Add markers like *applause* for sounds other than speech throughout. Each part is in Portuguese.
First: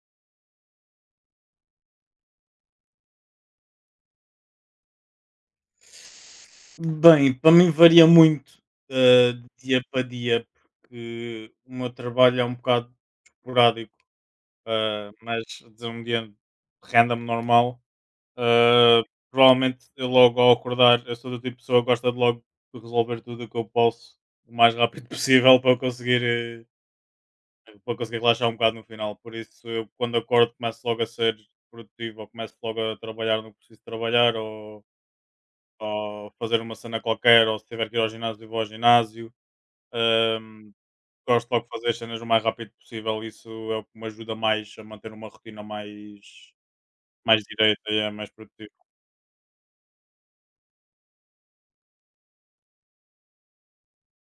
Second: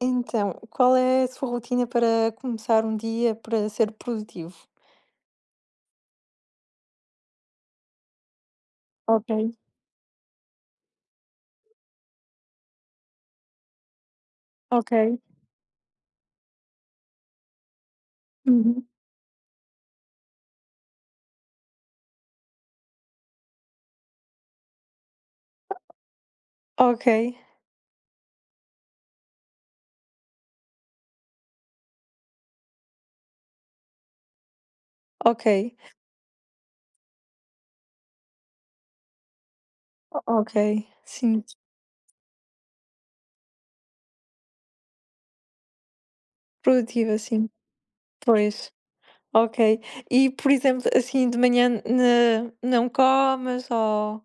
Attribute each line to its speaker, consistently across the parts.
Speaker 1: Então, qual é a sua rotina para começar um dia para ser produtivo?
Speaker 2: Bem, para mim varia muito,
Speaker 1: Ok,
Speaker 2: de dia para dia, porque o meu trabalho é um bocado esporádico,
Speaker 1: ok.
Speaker 2: mas a dizer um dia random normal,
Speaker 1: Uhum.
Speaker 2: eh, provavelmente eu logo ao acordar, eu sou do tipo de pessoa que gosta de logo de resolver tudo o que eu posso o mais rápido *laughs* possível
Speaker 1: Ok,
Speaker 2: para eu conseguir relaxar um bocado no final. Por isso eu quando acordo começo logo a ser produtivo ou começo logo a trabalhar no que preciso trabalhar ou
Speaker 1: ok,
Speaker 2: ou fazer uma cena qualquer, ou se tiver que ir ao ginásio, vou ao ginásio.
Speaker 1: ok,
Speaker 2: Ahm,
Speaker 1: sim,
Speaker 2: Gosto logo de fazer as cenas o mais rápido possível, isso é o que me ajuda mais a manter uma rotina mais,
Speaker 1: produtiva,
Speaker 2: mais
Speaker 1: sim,
Speaker 2: direita e é mais produtiva.
Speaker 1: pois, ok. E, por exemplo, assim, de manhã não comas ou...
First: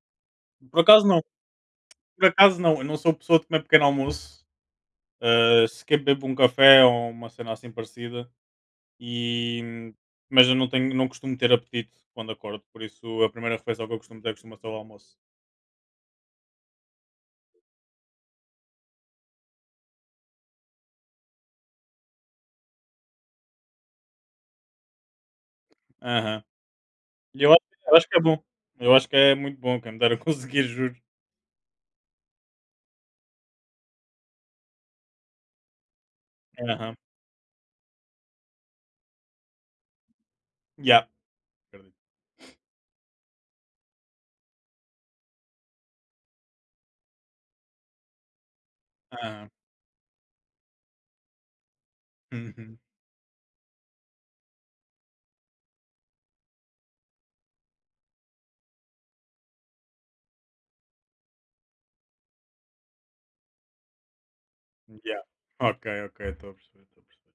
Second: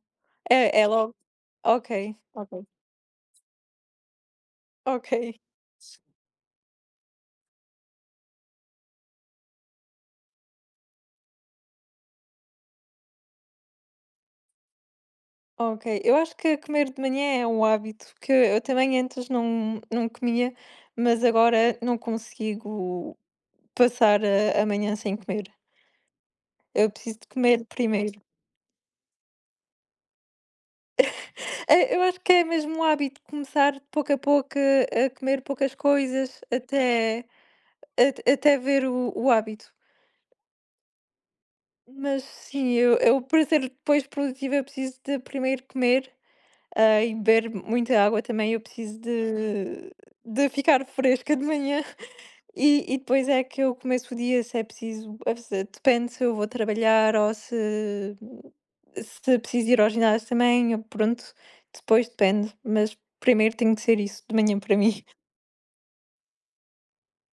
Speaker 2: Por
Speaker 1: É
Speaker 2: acaso
Speaker 1: logo,
Speaker 2: não,
Speaker 1: ok,
Speaker 2: por acaso
Speaker 1: Ok.
Speaker 2: não, eu não sou pessoa de comer pequeno almoço,
Speaker 1: Ok,
Speaker 2: sequer bebo um café ou uma cena assim parecida, e, mas eu não, tenho, não costumo ter apetite quando acordo, por isso a primeira refeição que eu costumo ter costuma ser o almoço.
Speaker 1: ok. Eu acho que comer de manhã é um hábito que eu também antes não comia, mas agora não consigo passar a manhã sem comer.
Speaker 2: Aham.
Speaker 1: Eu preciso de
Speaker 2: E
Speaker 1: comer
Speaker 2: eu acho que
Speaker 1: primeiro.
Speaker 2: é bom, eu acho que é muito bom, quem me dera *laughs* conseguir, juro.
Speaker 1: Eu acho que é mesmo um hábito começar de pouco a pouco a comer poucas coisas
Speaker 2: Aham.
Speaker 1: até ver o hábito.
Speaker 2: Yeah. Acredito.
Speaker 1: Mas sim, eu para ser depois produtiva eu preciso de primeiro comer, e beber muita água também. Eu preciso
Speaker 2: Aham.
Speaker 1: de ficar fresca de manhã.
Speaker 2: Uhum.
Speaker 1: E depois é que eu começo o dia, se é preciso a se depende se eu vou trabalhar ou se preciso ir ao ginásio também, eu pronto, depois depende, mas primeiro tem que ser isso de manhã para mim.
Speaker 2: Yeah.
Speaker 1: *laughs*
Speaker 2: Ok, ok, estou a perceber, estou a perceber.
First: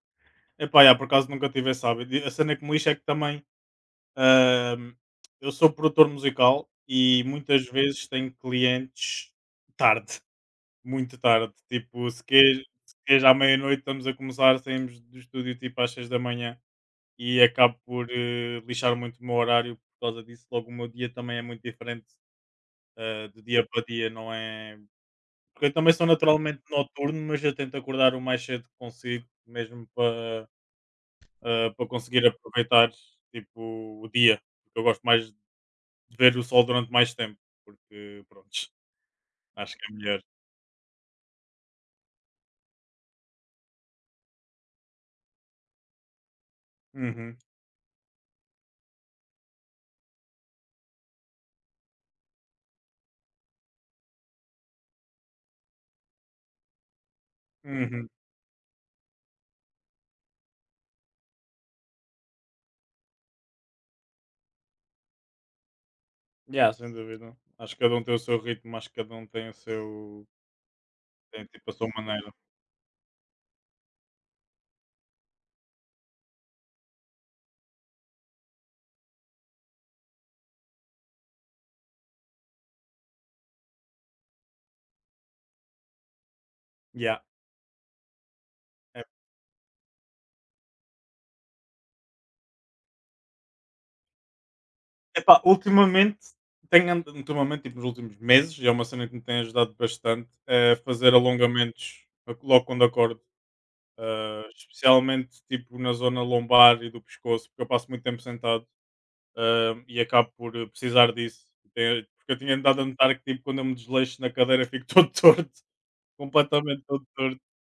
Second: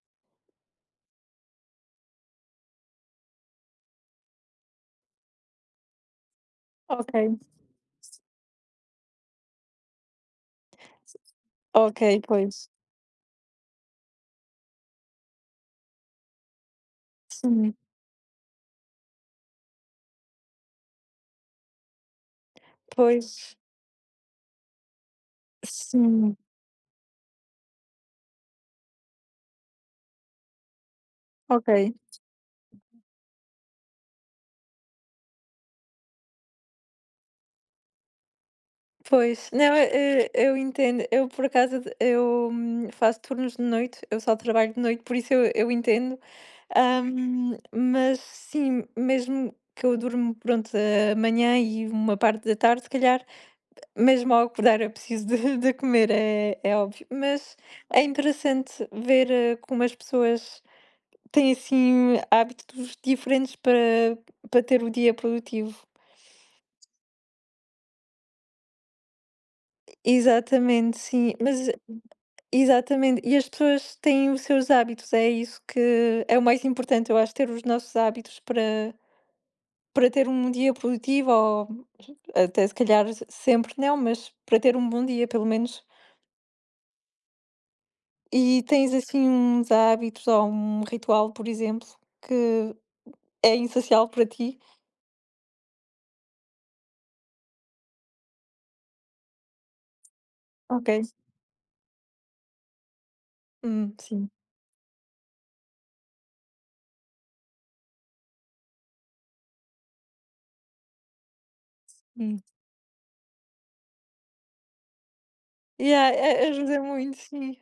Speaker 2: Epá, yeah, por acaso nunca tive esse hábito. E a cena que me lixa é que também ahm, eu sou produtor musical
Speaker 1: Ok,
Speaker 2: e muitas vezes tenho clientes tarde, *laughs* muito tarde.
Speaker 1: ok,
Speaker 2: Tipo, se queres,
Speaker 1: pois.
Speaker 2: à meia-noite estamos a começar, saímos do estúdio tipo às 6 da manhã e
Speaker 1: Sim,
Speaker 2: acabo por lixar muito o meu horário por causa disso. Logo o meu dia também é muito diferente de
Speaker 1: pois.
Speaker 2: dia para dia, não é? Porque eu também sou
Speaker 1: Sim,
Speaker 2: naturalmente noturno, mas eu tento acordar o mais cedo que consigo, mesmo para
Speaker 1: ok.
Speaker 2: conseguir aproveitar tipo, o dia. Porque eu gosto mais de ver o sol durante mais tempo, porque pronto, *laughs*
Speaker 1: Pois, não,
Speaker 2: acho que é melhor.
Speaker 1: eu entendo. Eu, por acaso, faço turnos de noite, eu só trabalho de noite, por isso eu entendo.
Speaker 2: Uhum,
Speaker 1: Mas sim, mesmo que eu durmo, pronto, a manhã e uma parte da tarde, se calhar, mesmo ao acordar eu preciso de comer, é óbvio. Mas é
Speaker 2: uhum.
Speaker 1: interessante ver como as pessoas têm, assim, hábitos diferentes para ter o dia produtivo.
Speaker 2: Yeah, sem dúvida. Acho que cada um tem o seu ritmo, acho que cada um tem o seu
Speaker 1: Exatamente, sim,
Speaker 2: tem
Speaker 1: mas
Speaker 2: tipo a sua maneira.
Speaker 1: exatamente. E as pessoas têm os seus hábitos, é isso que é o mais importante, eu acho, ter os nossos hábitos para para ter um dia produtivo ou até se calhar sempre não, mas para ter um bom dia, pelo menos.
Speaker 2: Yeah.
Speaker 1: E tens
Speaker 2: É-
Speaker 1: assim uns hábitos ou um ritual, por exemplo, que é essencial para ti?
Speaker 2: Epá, ultimamente ultimamente, tipo, nos últimos meses, e é uma cena que me tem ajudado bastante, é
Speaker 1: Ok.
Speaker 2: fazer alongamentos logo quando acordo.
Speaker 1: Sim.
Speaker 2: Especialmente tipo na zona lombar e do pescoço, porque eu passo muito tempo sentado e acabo por precisar disso. Porque eu
Speaker 1: Hum.
Speaker 2: tinha andado a notar que tipo, quando eu me desleixo na cadeira fico *laughs* todo torto,
Speaker 1: Yeah, ajuda
Speaker 2: completamente todo
Speaker 1: muito,
Speaker 2: torto.
Speaker 1: sim.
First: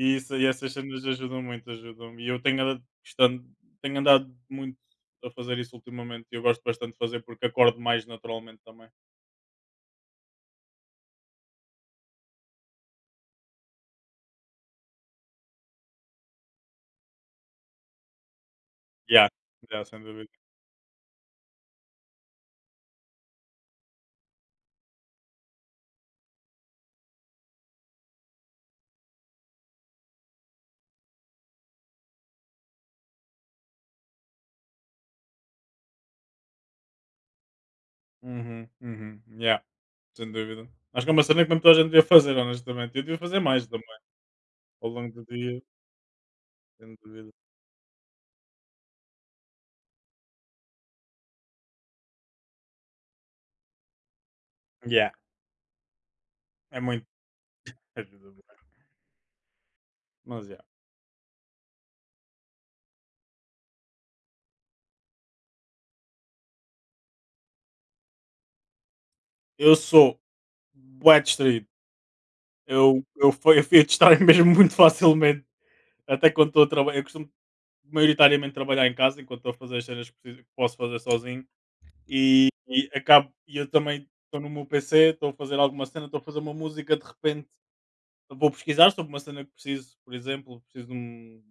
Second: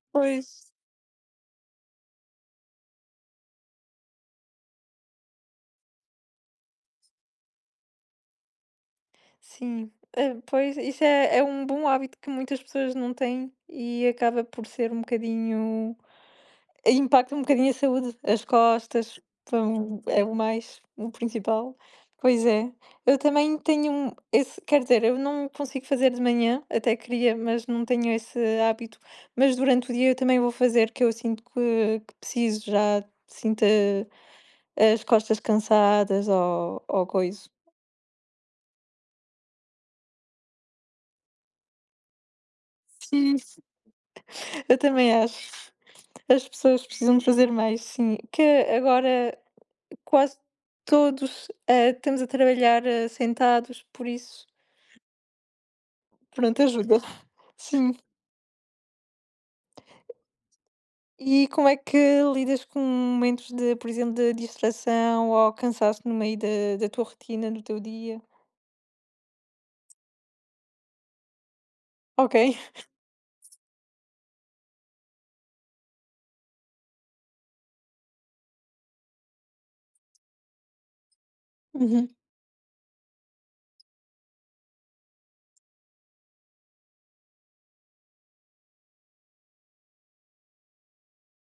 Speaker 2: E, isso, e
Speaker 1: Pois,
Speaker 2: essas cenas ajudam muito, ajudam. E eu tenho andado, tenho andado muito a fazer isso ultimamente e eu gosto bastante de fazer porque acordo mais naturalmente também.
Speaker 1: sim. Pois, isso é um bom hábito que muitas pessoas não têm e acaba por ser um bocadinho impacta um bocadinho a saúde, as costas,
Speaker 2: Yeah,
Speaker 1: foi
Speaker 2: yeah,
Speaker 1: um
Speaker 2: sem
Speaker 1: é
Speaker 2: dúvida.
Speaker 1: o mais o principal. Pois é. Eu também tenho um esse quer dizer, eu não consigo fazer de manhã, até queria, mas não tenho esse hábito, mas durante o dia eu também vou fazer, que eu sinto que preciso, já sinto a as costas cansadas ou coiso.
Speaker 2: Uhum, uhum, yeah, sem dúvida. Acho que é uma cena que mesmo toda a gente devia fazer, honestamente. Eu devia
Speaker 1: Sim,
Speaker 2: fazer mais
Speaker 1: eu
Speaker 2: ao
Speaker 1: também
Speaker 2: longo do dia,
Speaker 1: acho. As pessoas
Speaker 2: sem
Speaker 1: precisam de
Speaker 2: dúvida.
Speaker 1: fazer mais, sim. Que agora quase todos, estamos a trabalhar, sentados, por isso,
Speaker 2: Yeah,
Speaker 1: pronto,
Speaker 2: é
Speaker 1: ajuda.
Speaker 2: muito,
Speaker 1: *laughs* Sim.
Speaker 2: ajuda bué. Mas yeah,
Speaker 1: E como é que lidas com momentos de, por exemplo, de distração ou cansaço no meio da tua rotina, do teu dia?
Speaker 2: eu sou bué distraído.
Speaker 1: Ok.
Speaker 2: *laughs* Eu fui a distrair *laughs* mesmo muito facilmente. Até quando estou a trabalhar. Eu costumo maioritariamente trabalhar em casa enquanto estou a fazer as cenas que que posso fazer sozinho.
Speaker 1: Uhum.
Speaker 2: E acabo, e eu também estou no meu PC, estou a fazer alguma cena, estou a fazer uma música, de repente vou pesquisar sobre uma cena que preciso, por exemplo,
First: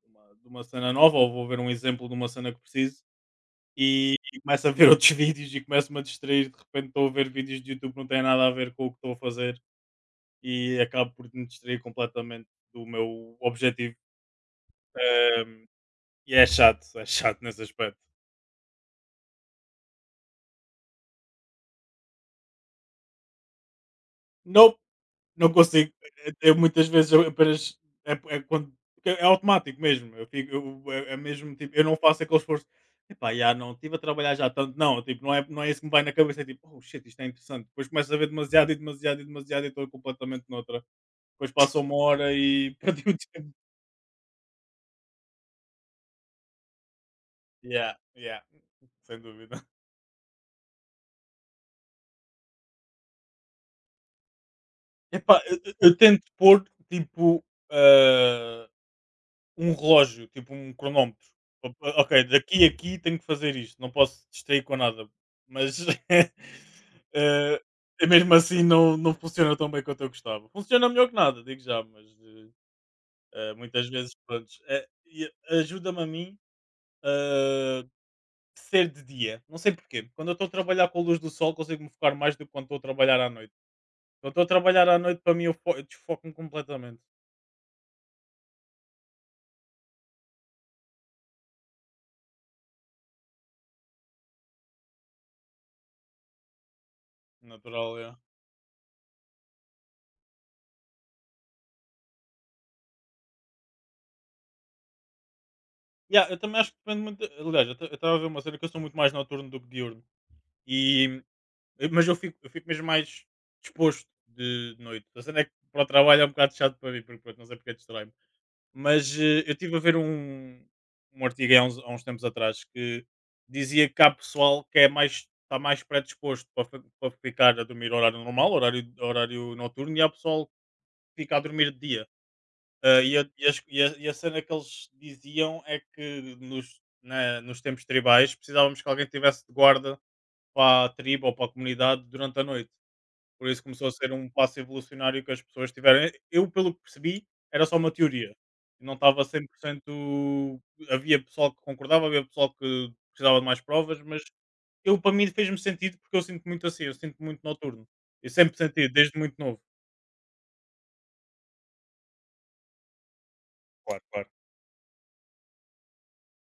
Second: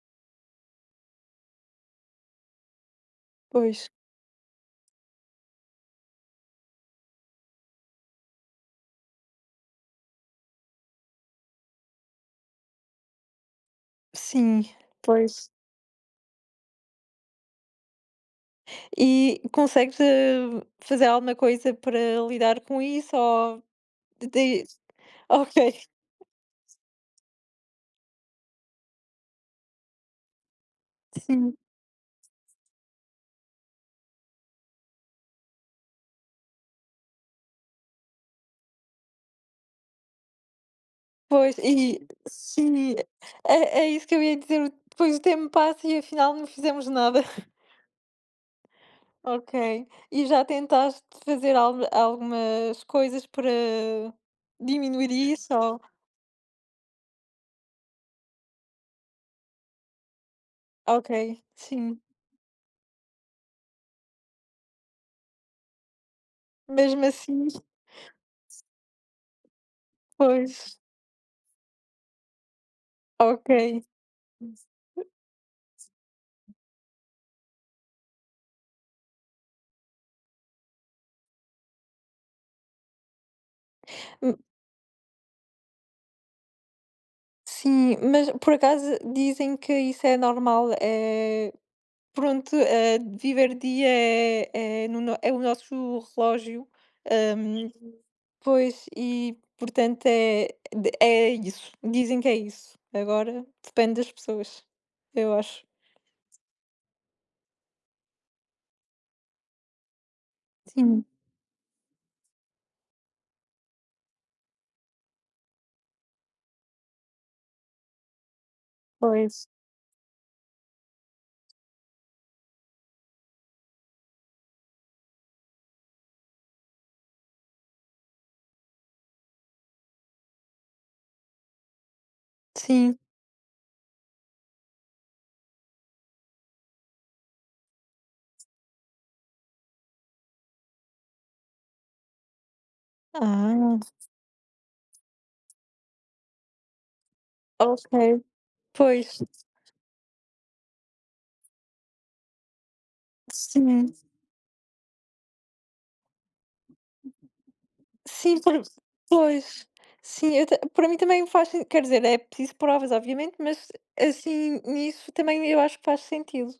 Speaker 2: de uma cena nova, ou vou ver um exemplo de uma cena que preciso,
Speaker 1: Pois.
Speaker 2: e começo a ver outros *laughs* vídeos e começo-me a distrair, de repente estou a ver vídeos de YouTube que não têm nada a ver com o que estou a fazer e acabo por me distrair completamente do meu objetivo.
Speaker 1: Sim, pois.
Speaker 2: Ehm, e é chato nesse aspecto.
Speaker 1: E consegues, fazer alguma coisa para lidar com isso ou de
Speaker 2: Não, não
Speaker 1: ok,
Speaker 2: consigo. Eu muitas vezes eu apenas é, é quando porque é automático mesmo. Eu fico, é, é
Speaker 1: sim.
Speaker 2: mesmo tipo, eu não faço aquele esforço. Epá, já não estive a trabalhar já tanto, não, tipo, não é, não é isso que me vai na cabeça, é tipo, oh shit, isto é interessante. Depois começo a ver demasiado e demasiado e demasiado e estou completamente noutra. Depois
Speaker 1: Pois,
Speaker 2: passou uma
Speaker 1: e
Speaker 2: hora e *laughs*
Speaker 1: sim,
Speaker 2: perdi o tempo.
Speaker 1: é é isso que eu ia dizer, depois o tempo passa e afinal não fizemos nada. *laughs*
Speaker 2: Yeah, yeah, sem
Speaker 1: Ok.
Speaker 2: dúvida.
Speaker 1: E já tentaste fazer algumas coisas para diminuir
Speaker 2: Epá,
Speaker 1: isso
Speaker 2: eu, eu-
Speaker 1: ou
Speaker 2: eu tento pôr tipo ah, um relógio, tipo um
Speaker 1: ok,
Speaker 2: cronómetro. O-
Speaker 1: sim.
Speaker 2: Ok, daqui a aqui tenho que fazer isto, não posso distrair com nada. Mas *laughs*
Speaker 1: Mesmo assim
Speaker 2: eh, mesmo assim não, não funciona tão bem quanto eu gostava.
Speaker 1: pois,
Speaker 2: Funciona melhor que nada, digo já, mas
Speaker 1: ok.
Speaker 2: muitas vezes pronto, e ajuda-me a mim eh, ser de dia. Não sei porquê. Quando eu estou a trabalhar com a luz do sol, consigo me focar mais do que quando estou a trabalhar à noite. Quando
Speaker 1: Hum,
Speaker 2: estou a trabalhar à noite, para mim, eu desfoco-me completamente.
Speaker 1: sim, mas por acaso dizem que isso é normal, é pronto, viver dia é o nosso relógio, ahm,
Speaker 2: Natural, é.
Speaker 1: pois, e portanto é isso. Dizem que é isso. Agora depende das pessoas, eu acho.
Speaker 2: Yeah, eu também acho que depende muito. Aliás, eu estava a ver uma cena que eu sou muito mais noturno do que diurno.
Speaker 1: Sim,
Speaker 2: E... mas eu fico mesmo mais disposto de noite. A cena é que para o trabalho é um bocado chato para mim, porque pronto, não sei porque distrai-me. Mas
Speaker 1: pois.
Speaker 2: eu estive a ver um artigo aí há uns tempos atrás que dizia que há pessoal que é mais, está mais predisposto para, para ficar a dormir horário normal, horário noturno, e há pessoal que fica a dormir de dia.
Speaker 1: Sim.
Speaker 2: Ah, e, a, e, as- e a- E a cena que eles diziam é que nos, nos tempos tribais precisávamos que alguém tivesse de guarda para a tribo ou para a comunidade durante a noite. Por isso
Speaker 1: Ah,
Speaker 2: começou a ser um passo evolucionário que as pessoas tiveram. Eu, pelo que percebi, era só uma
Speaker 1: ok.
Speaker 2: teoria. Não
Speaker 1: Pois,
Speaker 2: estava 100%. Havia pessoal que concordava, havia pessoal que precisava de mais
Speaker 1: sim.
Speaker 2: provas, mas eu, para mim, fez-me sentido porque eu sinto muito assim, eu sinto muito noturno. Eu
Speaker 1: Sim,
Speaker 2: sempre senti, desde muito novo.
Speaker 1: pois. Sim, para mim também faz sentido. Quer dizer, é preciso provas, obviamente, mas
Speaker 2: Claro, claro.
Speaker 1: assim, nisso também eu acho que faz sentido.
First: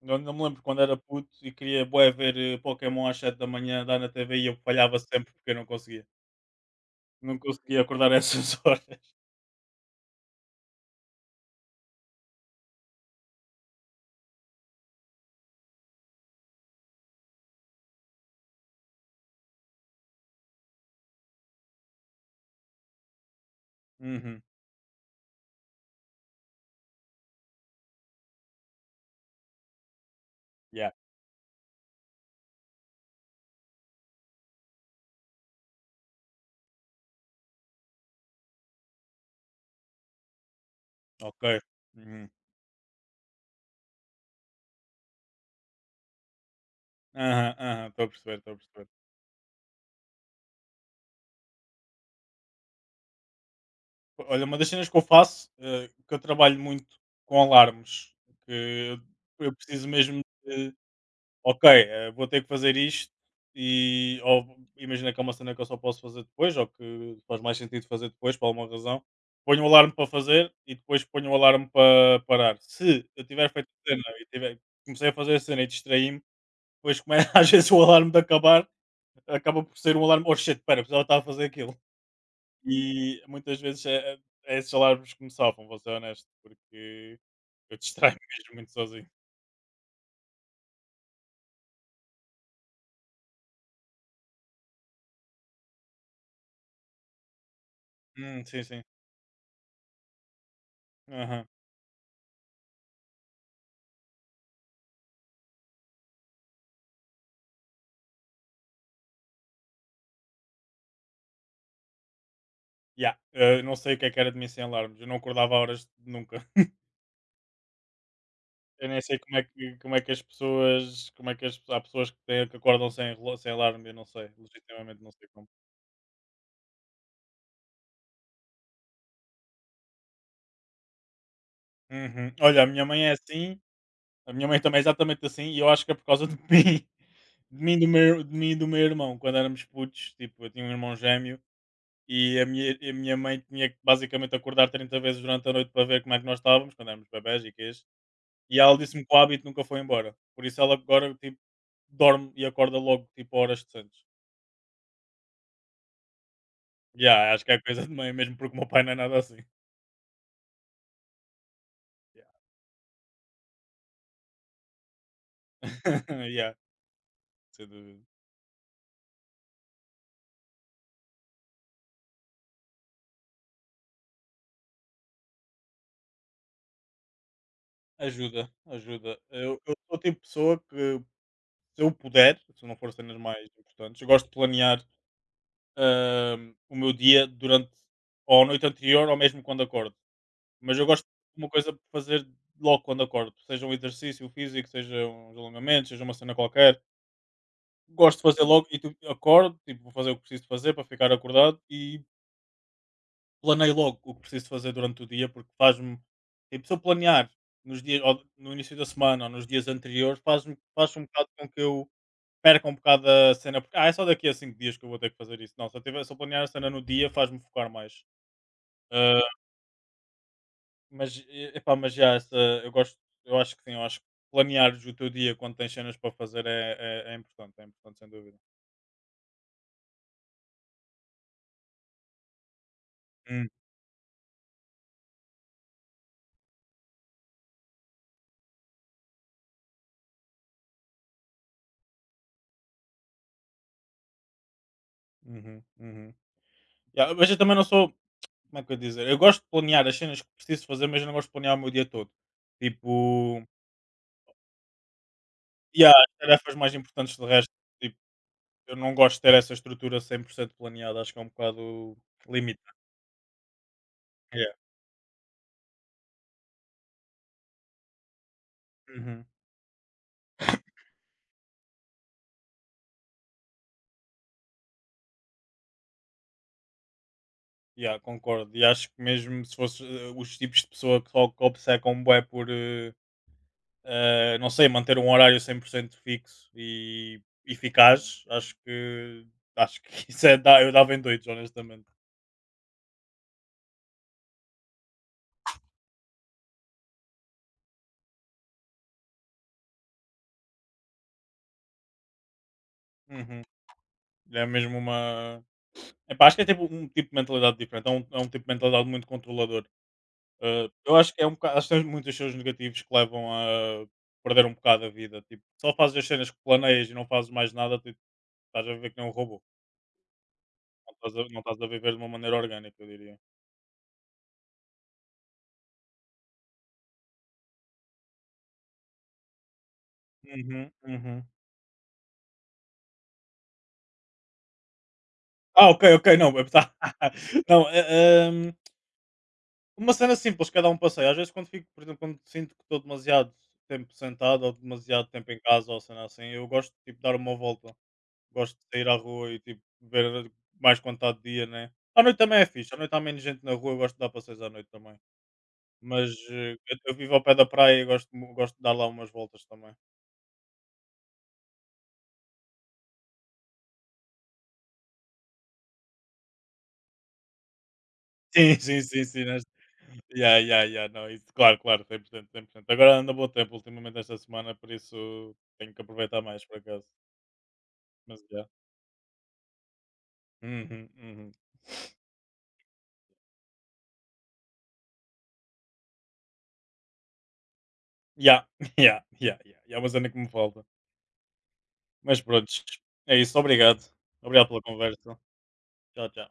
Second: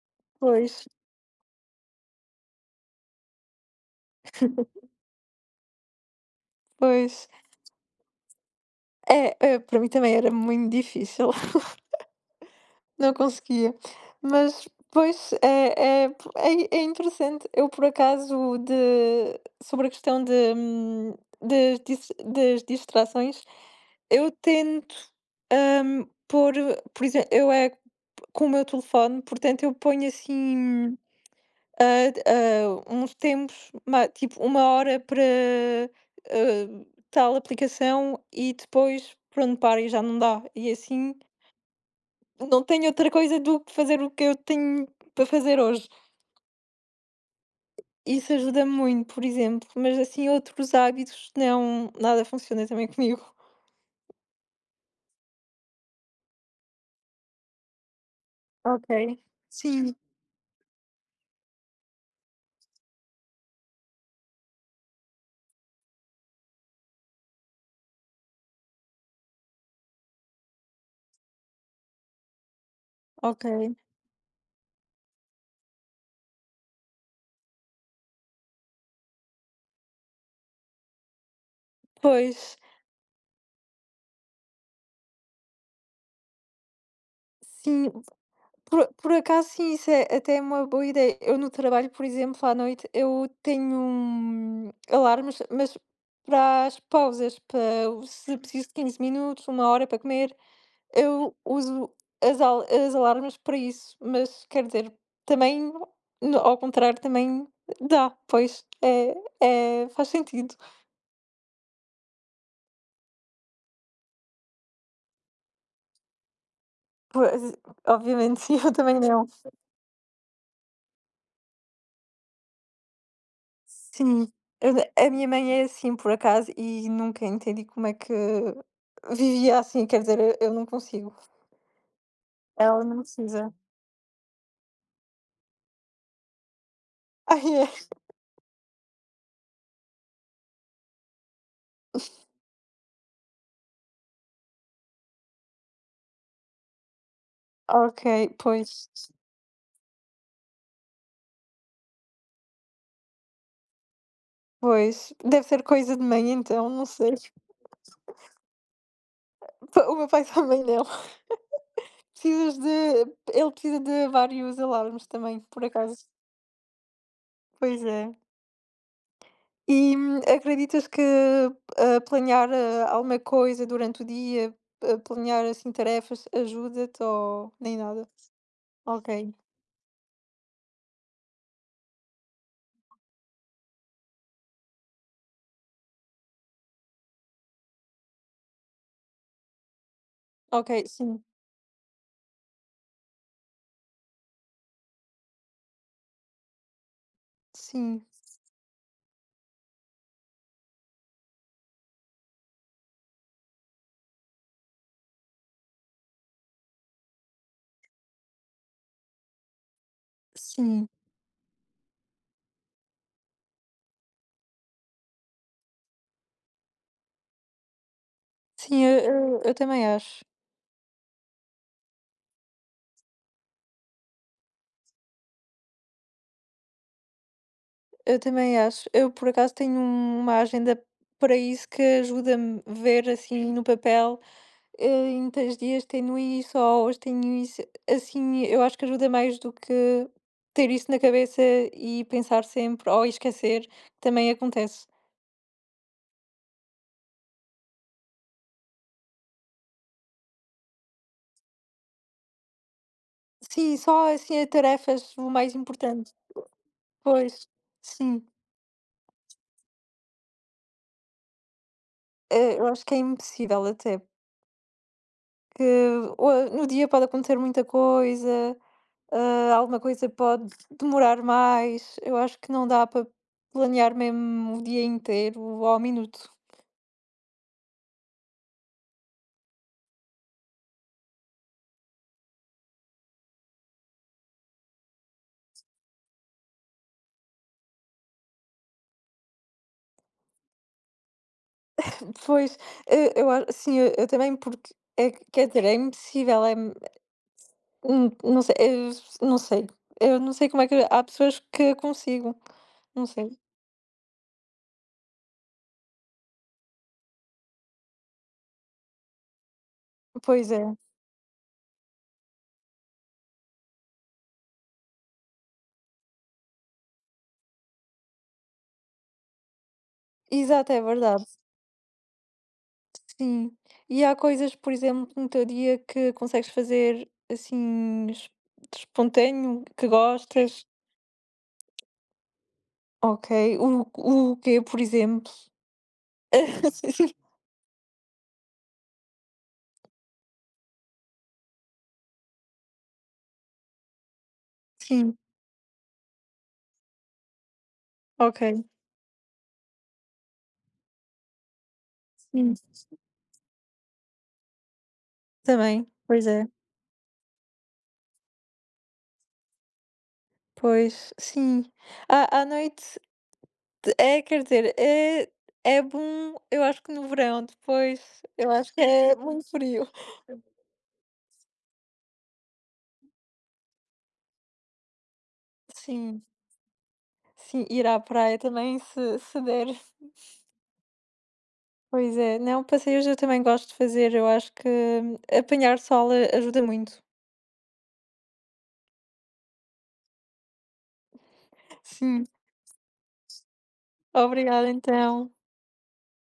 Speaker 2: Eu ainda me lembro
Speaker 1: Pois,
Speaker 2: quando era puto e queria bué ver Pokémon às 7 da manhã, dar na TV e eu falhava sempre porque eu não conseguia.
Speaker 1: pois.
Speaker 2: Não conseguia acordar a essas *laughs* horas.
Speaker 1: É, para mim também era muito difícil, *laughs* não conseguia. Mas, pois, é interessante. Eu, por acaso, de sobre a questão de, das distrações, eu
Speaker 2: Uhum.
Speaker 1: tento, pôr por exemplo, eu é com o meu telefone, portanto, eu ponho
Speaker 2: Yeah.
Speaker 1: assim, uns tempos, ma tipo uma hora para, hã, tal aplicação e depois, pronto, paro e já não dá. E assim
Speaker 2: Ok. Uhum.
Speaker 1: não tenho outra coisa do que fazer o que eu tenho para fazer hoje.
Speaker 2: Aham, aham, estou a
Speaker 1: Isso
Speaker 2: perceber, estou a
Speaker 1: ajuda
Speaker 2: perceber.
Speaker 1: muito, por exemplo, mas assim outros hábitos não, nada funciona também *laughs* comigo.
Speaker 2: Olha, uma das cenas que eu faço, eh, que eu trabalho muito com alarmes, que
Speaker 1: Ok.
Speaker 2: eu preciso
Speaker 1: Sim,
Speaker 2: mesmo de, ok, vou ter que fazer isto, e ou imagina que é uma cena que eu só posso fazer depois, ou que faz mais sentido fazer depois, por alguma razão, ponho o alarme para fazer e depois ponho o alarme para parar. Se eu
Speaker 1: ok.
Speaker 2: tiver feito a cena e tiver, comecei a fazer a cena e distraí-me, depois começa *laughs* às vezes o alarme de acabar, acaba por ser um alarme, oh shit, espera, precisava estar a fazer aquilo.
Speaker 1: Pois,
Speaker 2: E muitas vezes é, é esses alarmes que me salvam, vou ser honesto, porque eu
Speaker 1: sim,
Speaker 2: distraio-me *laughs* mesmo muito
Speaker 1: por
Speaker 2: sozinho.
Speaker 1: por acaso sim, isso é até uma boa ideia. Eu no trabalho, por exemplo, à noite, eu tenho, alarmes, mas para as pausas, para o se
Speaker 2: Sim,
Speaker 1: preciso de
Speaker 2: sim.
Speaker 1: 15 minutos, uma hora para comer. Eu
Speaker 2: Aham.
Speaker 1: uso as alarmas para isso, mas quer dizer, também no ao contrário também dá, pois, é faz sentido.
Speaker 2: Yeah. Eh, não sei o que é que era de mim sem alarmes. Eu não acordava a horas nunca. *laughs*
Speaker 1: Pois, obviamente sim, *laughs* eu
Speaker 2: Eu
Speaker 1: também
Speaker 2: nem sei
Speaker 1: não.
Speaker 2: como é que as pessoas. Como é que as, há pessoas que, têm, que acordam sem, sem alarme, eu não sei.
Speaker 1: Sim, eu na
Speaker 2: Legitimamente
Speaker 1: a
Speaker 2: não
Speaker 1: minha
Speaker 2: sei como.
Speaker 1: mãe é assim por acaso e nunca entendi como é que vivia assim, quer dizer, eu não consigo.
Speaker 2: Uhum. Olha, a
Speaker 1: Ela
Speaker 2: minha
Speaker 1: não
Speaker 2: mãe é
Speaker 1: precisa.
Speaker 2: assim, a minha, mãe também é exatamente assim, e eu acho que é por causa de *laughs* mim. De mim, e do
Speaker 1: *laughs*
Speaker 2: meu, de mim e do meu irmão, quando éramos putos, tipo, eu tinha um irmão gêmeo. E a minha mãe tinha que basicamente acordar 30 vezes durante a noite para ver como é que nós estávamos, quando éramos bebés e queijo.
Speaker 1: Ah, é? Ok,
Speaker 2: E ela
Speaker 1: pois,
Speaker 2: disse-me que o hábito nunca foi embora. Por isso ela agora tipo, dorme e acorda logo tipo a horas decentes.
Speaker 1: pois, deve ser coisa de mãe então, não sei.
Speaker 2: Yeah, acho que é coisa de mãe mesmo, porque o meu pai não é nada assim.
Speaker 1: *laughs* O meu pai também não.
Speaker 2: Yeah.
Speaker 1: Precisas de Ele precisa de vários alarmes também, por acaso.
Speaker 2: *laughs* Yeah, sem
Speaker 1: Pois
Speaker 2: dúvida.
Speaker 1: é. E, acreditas que, planear, alguma coisa durante o dia, planear, assim, tarefas, ajuda-te ou nem nada?
Speaker 2: Ajuda,
Speaker 1: Ok,
Speaker 2: ajuda. Eu sou o tipo de pessoa que, se eu puder, se não for cenas mais importantes, eu gosto de planear o meu dia durante ou a noite anterior ou mesmo quando acordo.
Speaker 1: ok,
Speaker 2: Mas eu gosto
Speaker 1: sim,
Speaker 2: de uma coisa para fazer logo quando acordo, seja um exercício físico, seja uns alongamentos, seja uma cena qualquer.
Speaker 1: sim,
Speaker 2: Gosto de fazer logo e tu acordo, tipo, vou fazer o que preciso fazer para ficar acordado e planeio logo o que preciso fazer durante o dia, porque faz-me. Tipo, se eu planear nos dias, ou no início da semana ou nos dias anteriores, faz-me
Speaker 1: sim,
Speaker 2: faz um bocado com que eu perca um bocado a cena, porque é só daqui a 5 dias que eu vou ter que fazer isso. Não, se eu, tiver, se eu planear a cena no dia, faz-me focar mais.
Speaker 1: sim, eu
Speaker 2: Ah,
Speaker 1: eu eu também acho.
Speaker 2: Mas, e epá, mas já, essa, eu gosto, eu acho que sim, eu acho que planeares o teu dia quando tens cenas para fazer é, é, é importante, sem
Speaker 1: Eu
Speaker 2: dúvida.
Speaker 1: também acho. Eu, por acaso, tenho uma agenda para isso que ajuda-me a ver,
Speaker 2: Hum,
Speaker 1: assim, no papel, eh, em tais dias tenho isso, ou hoje tenho isso. Assim, eu acho que ajuda mais do que ter isso na cabeça e pensar sempre, ou esquecer, que também acontece.
Speaker 2: Uhum, uhum. Ya, mas eu também não sou, como é que eu ia dizer? Eu gosto de planear as cenas que preciso fazer, mas eu não gosto de planear o meu dia todo. Tipo,
Speaker 1: Sim, só, assim, a tarefas, o mais
Speaker 2: ya,
Speaker 1: importante.
Speaker 2: as tarefas mais importantes de
Speaker 1: Pois,
Speaker 2: resto, tipo,
Speaker 1: sim.
Speaker 2: eu não gosto de ter essa estrutura 100% planeada, acho que é um bocado
Speaker 1: Eu
Speaker 2: limitante.
Speaker 1: acho que é impossível até,
Speaker 2: Yeah.
Speaker 1: porque o no dia pode acontecer muita coisa.
Speaker 2: Uhum.
Speaker 1: Ah, alguma coisa pode demorar mais. Eu acho que não dá para planear mesmo o dia inteiro ao minuto.
Speaker 2: Ya, concordo. E acho que mesmo se fosse os tipos de pessoa que só que obcecam bué por. Não sei, manter um horário 100% fixo e eficaz, acho que *laughs* isso é, eu dava em doidos, honestamente.
Speaker 1: Depois, eu acho, sim, eu também, porque é, quer dizer, é impossível, não sei, eu não sei. Eu não sei como é que há pessoas que consigo. Não sei.
Speaker 2: Uhum. É mesmo uma. Epá, acho que é tipo um tipo de mentalidade diferente, é um tipo de mentalidade muito controlador.
Speaker 1: Pois é.
Speaker 2: Eu acho que é um bocado, acho que tem muitos seus negativos que levam a perder um bocado a vida. Tipo, só fazes as cenas que planeias e não fazes mais nada, tipo, estás a viver que nem um robô.
Speaker 1: Exato, é
Speaker 2: Não estás, a,
Speaker 1: verdade.
Speaker 2: não estás a viver de uma maneira orgânica, eu diria.
Speaker 1: Sim. E há coisas, por exemplo, no teu dia que consegues fazer assim espontâneo, que gostas.
Speaker 2: Uhum, uhum.
Speaker 1: Ok, o quê, por exemplo?
Speaker 2: Ah, ok, ok, não.
Speaker 1: *laughs*
Speaker 2: *laughs* Não uma cena simples, cada um passeio. Às vezes quando fico, por exemplo, quando sinto que estou demasiado tempo sentado ou demasiado
Speaker 1: Sim,
Speaker 2: tempo em casa ou cena assim, eu gosto de tipo, dar uma volta.
Speaker 1: ok,
Speaker 2: Gosto de sair à rua e tipo, ver mais quando está de dia, né? À noite também é
Speaker 1: sim,
Speaker 2: fixe, à noite há menos gente na rua, eu gosto de dar passeios à noite também.
Speaker 1: também,
Speaker 2: Mas
Speaker 1: pois é,
Speaker 2: eu vivo ao pé da praia e gosto, gosto de dar lá umas voltas também.
Speaker 1: pois, sim. À noite t é, quer dizer, é bom, eu acho que no verão, depois
Speaker 2: *laughs*
Speaker 1: eu
Speaker 2: Sim,
Speaker 1: acho que
Speaker 2: sim, sim,
Speaker 1: é
Speaker 2: sim. Nós...
Speaker 1: muito frio.
Speaker 2: Yeah, yeah, yeah, não, isso, claro, claro, 100%, cem por 100%. Agora anda bom tempo ultimamente esta semana, por isso tenho que aproveitar
Speaker 1: Sim,
Speaker 2: mais, por acaso.
Speaker 1: sim, ir à
Speaker 2: Mas,
Speaker 1: praia
Speaker 2: yeah.
Speaker 1: também se der.
Speaker 2: Uhum, uhum.
Speaker 1: Pois é, não, passeios eu também gosto de fazer, eu acho que apanhar sol a ajuda muito.
Speaker 2: Ya, ya, ya, ya, *laughs* é uma cena que me falta. Mas
Speaker 1: Sim,
Speaker 2: pronto, é isso. Obrigado. Obrigado pela
Speaker 1: obrigada
Speaker 2: conversa.
Speaker 1: então.
Speaker 2: Tchau, tchau.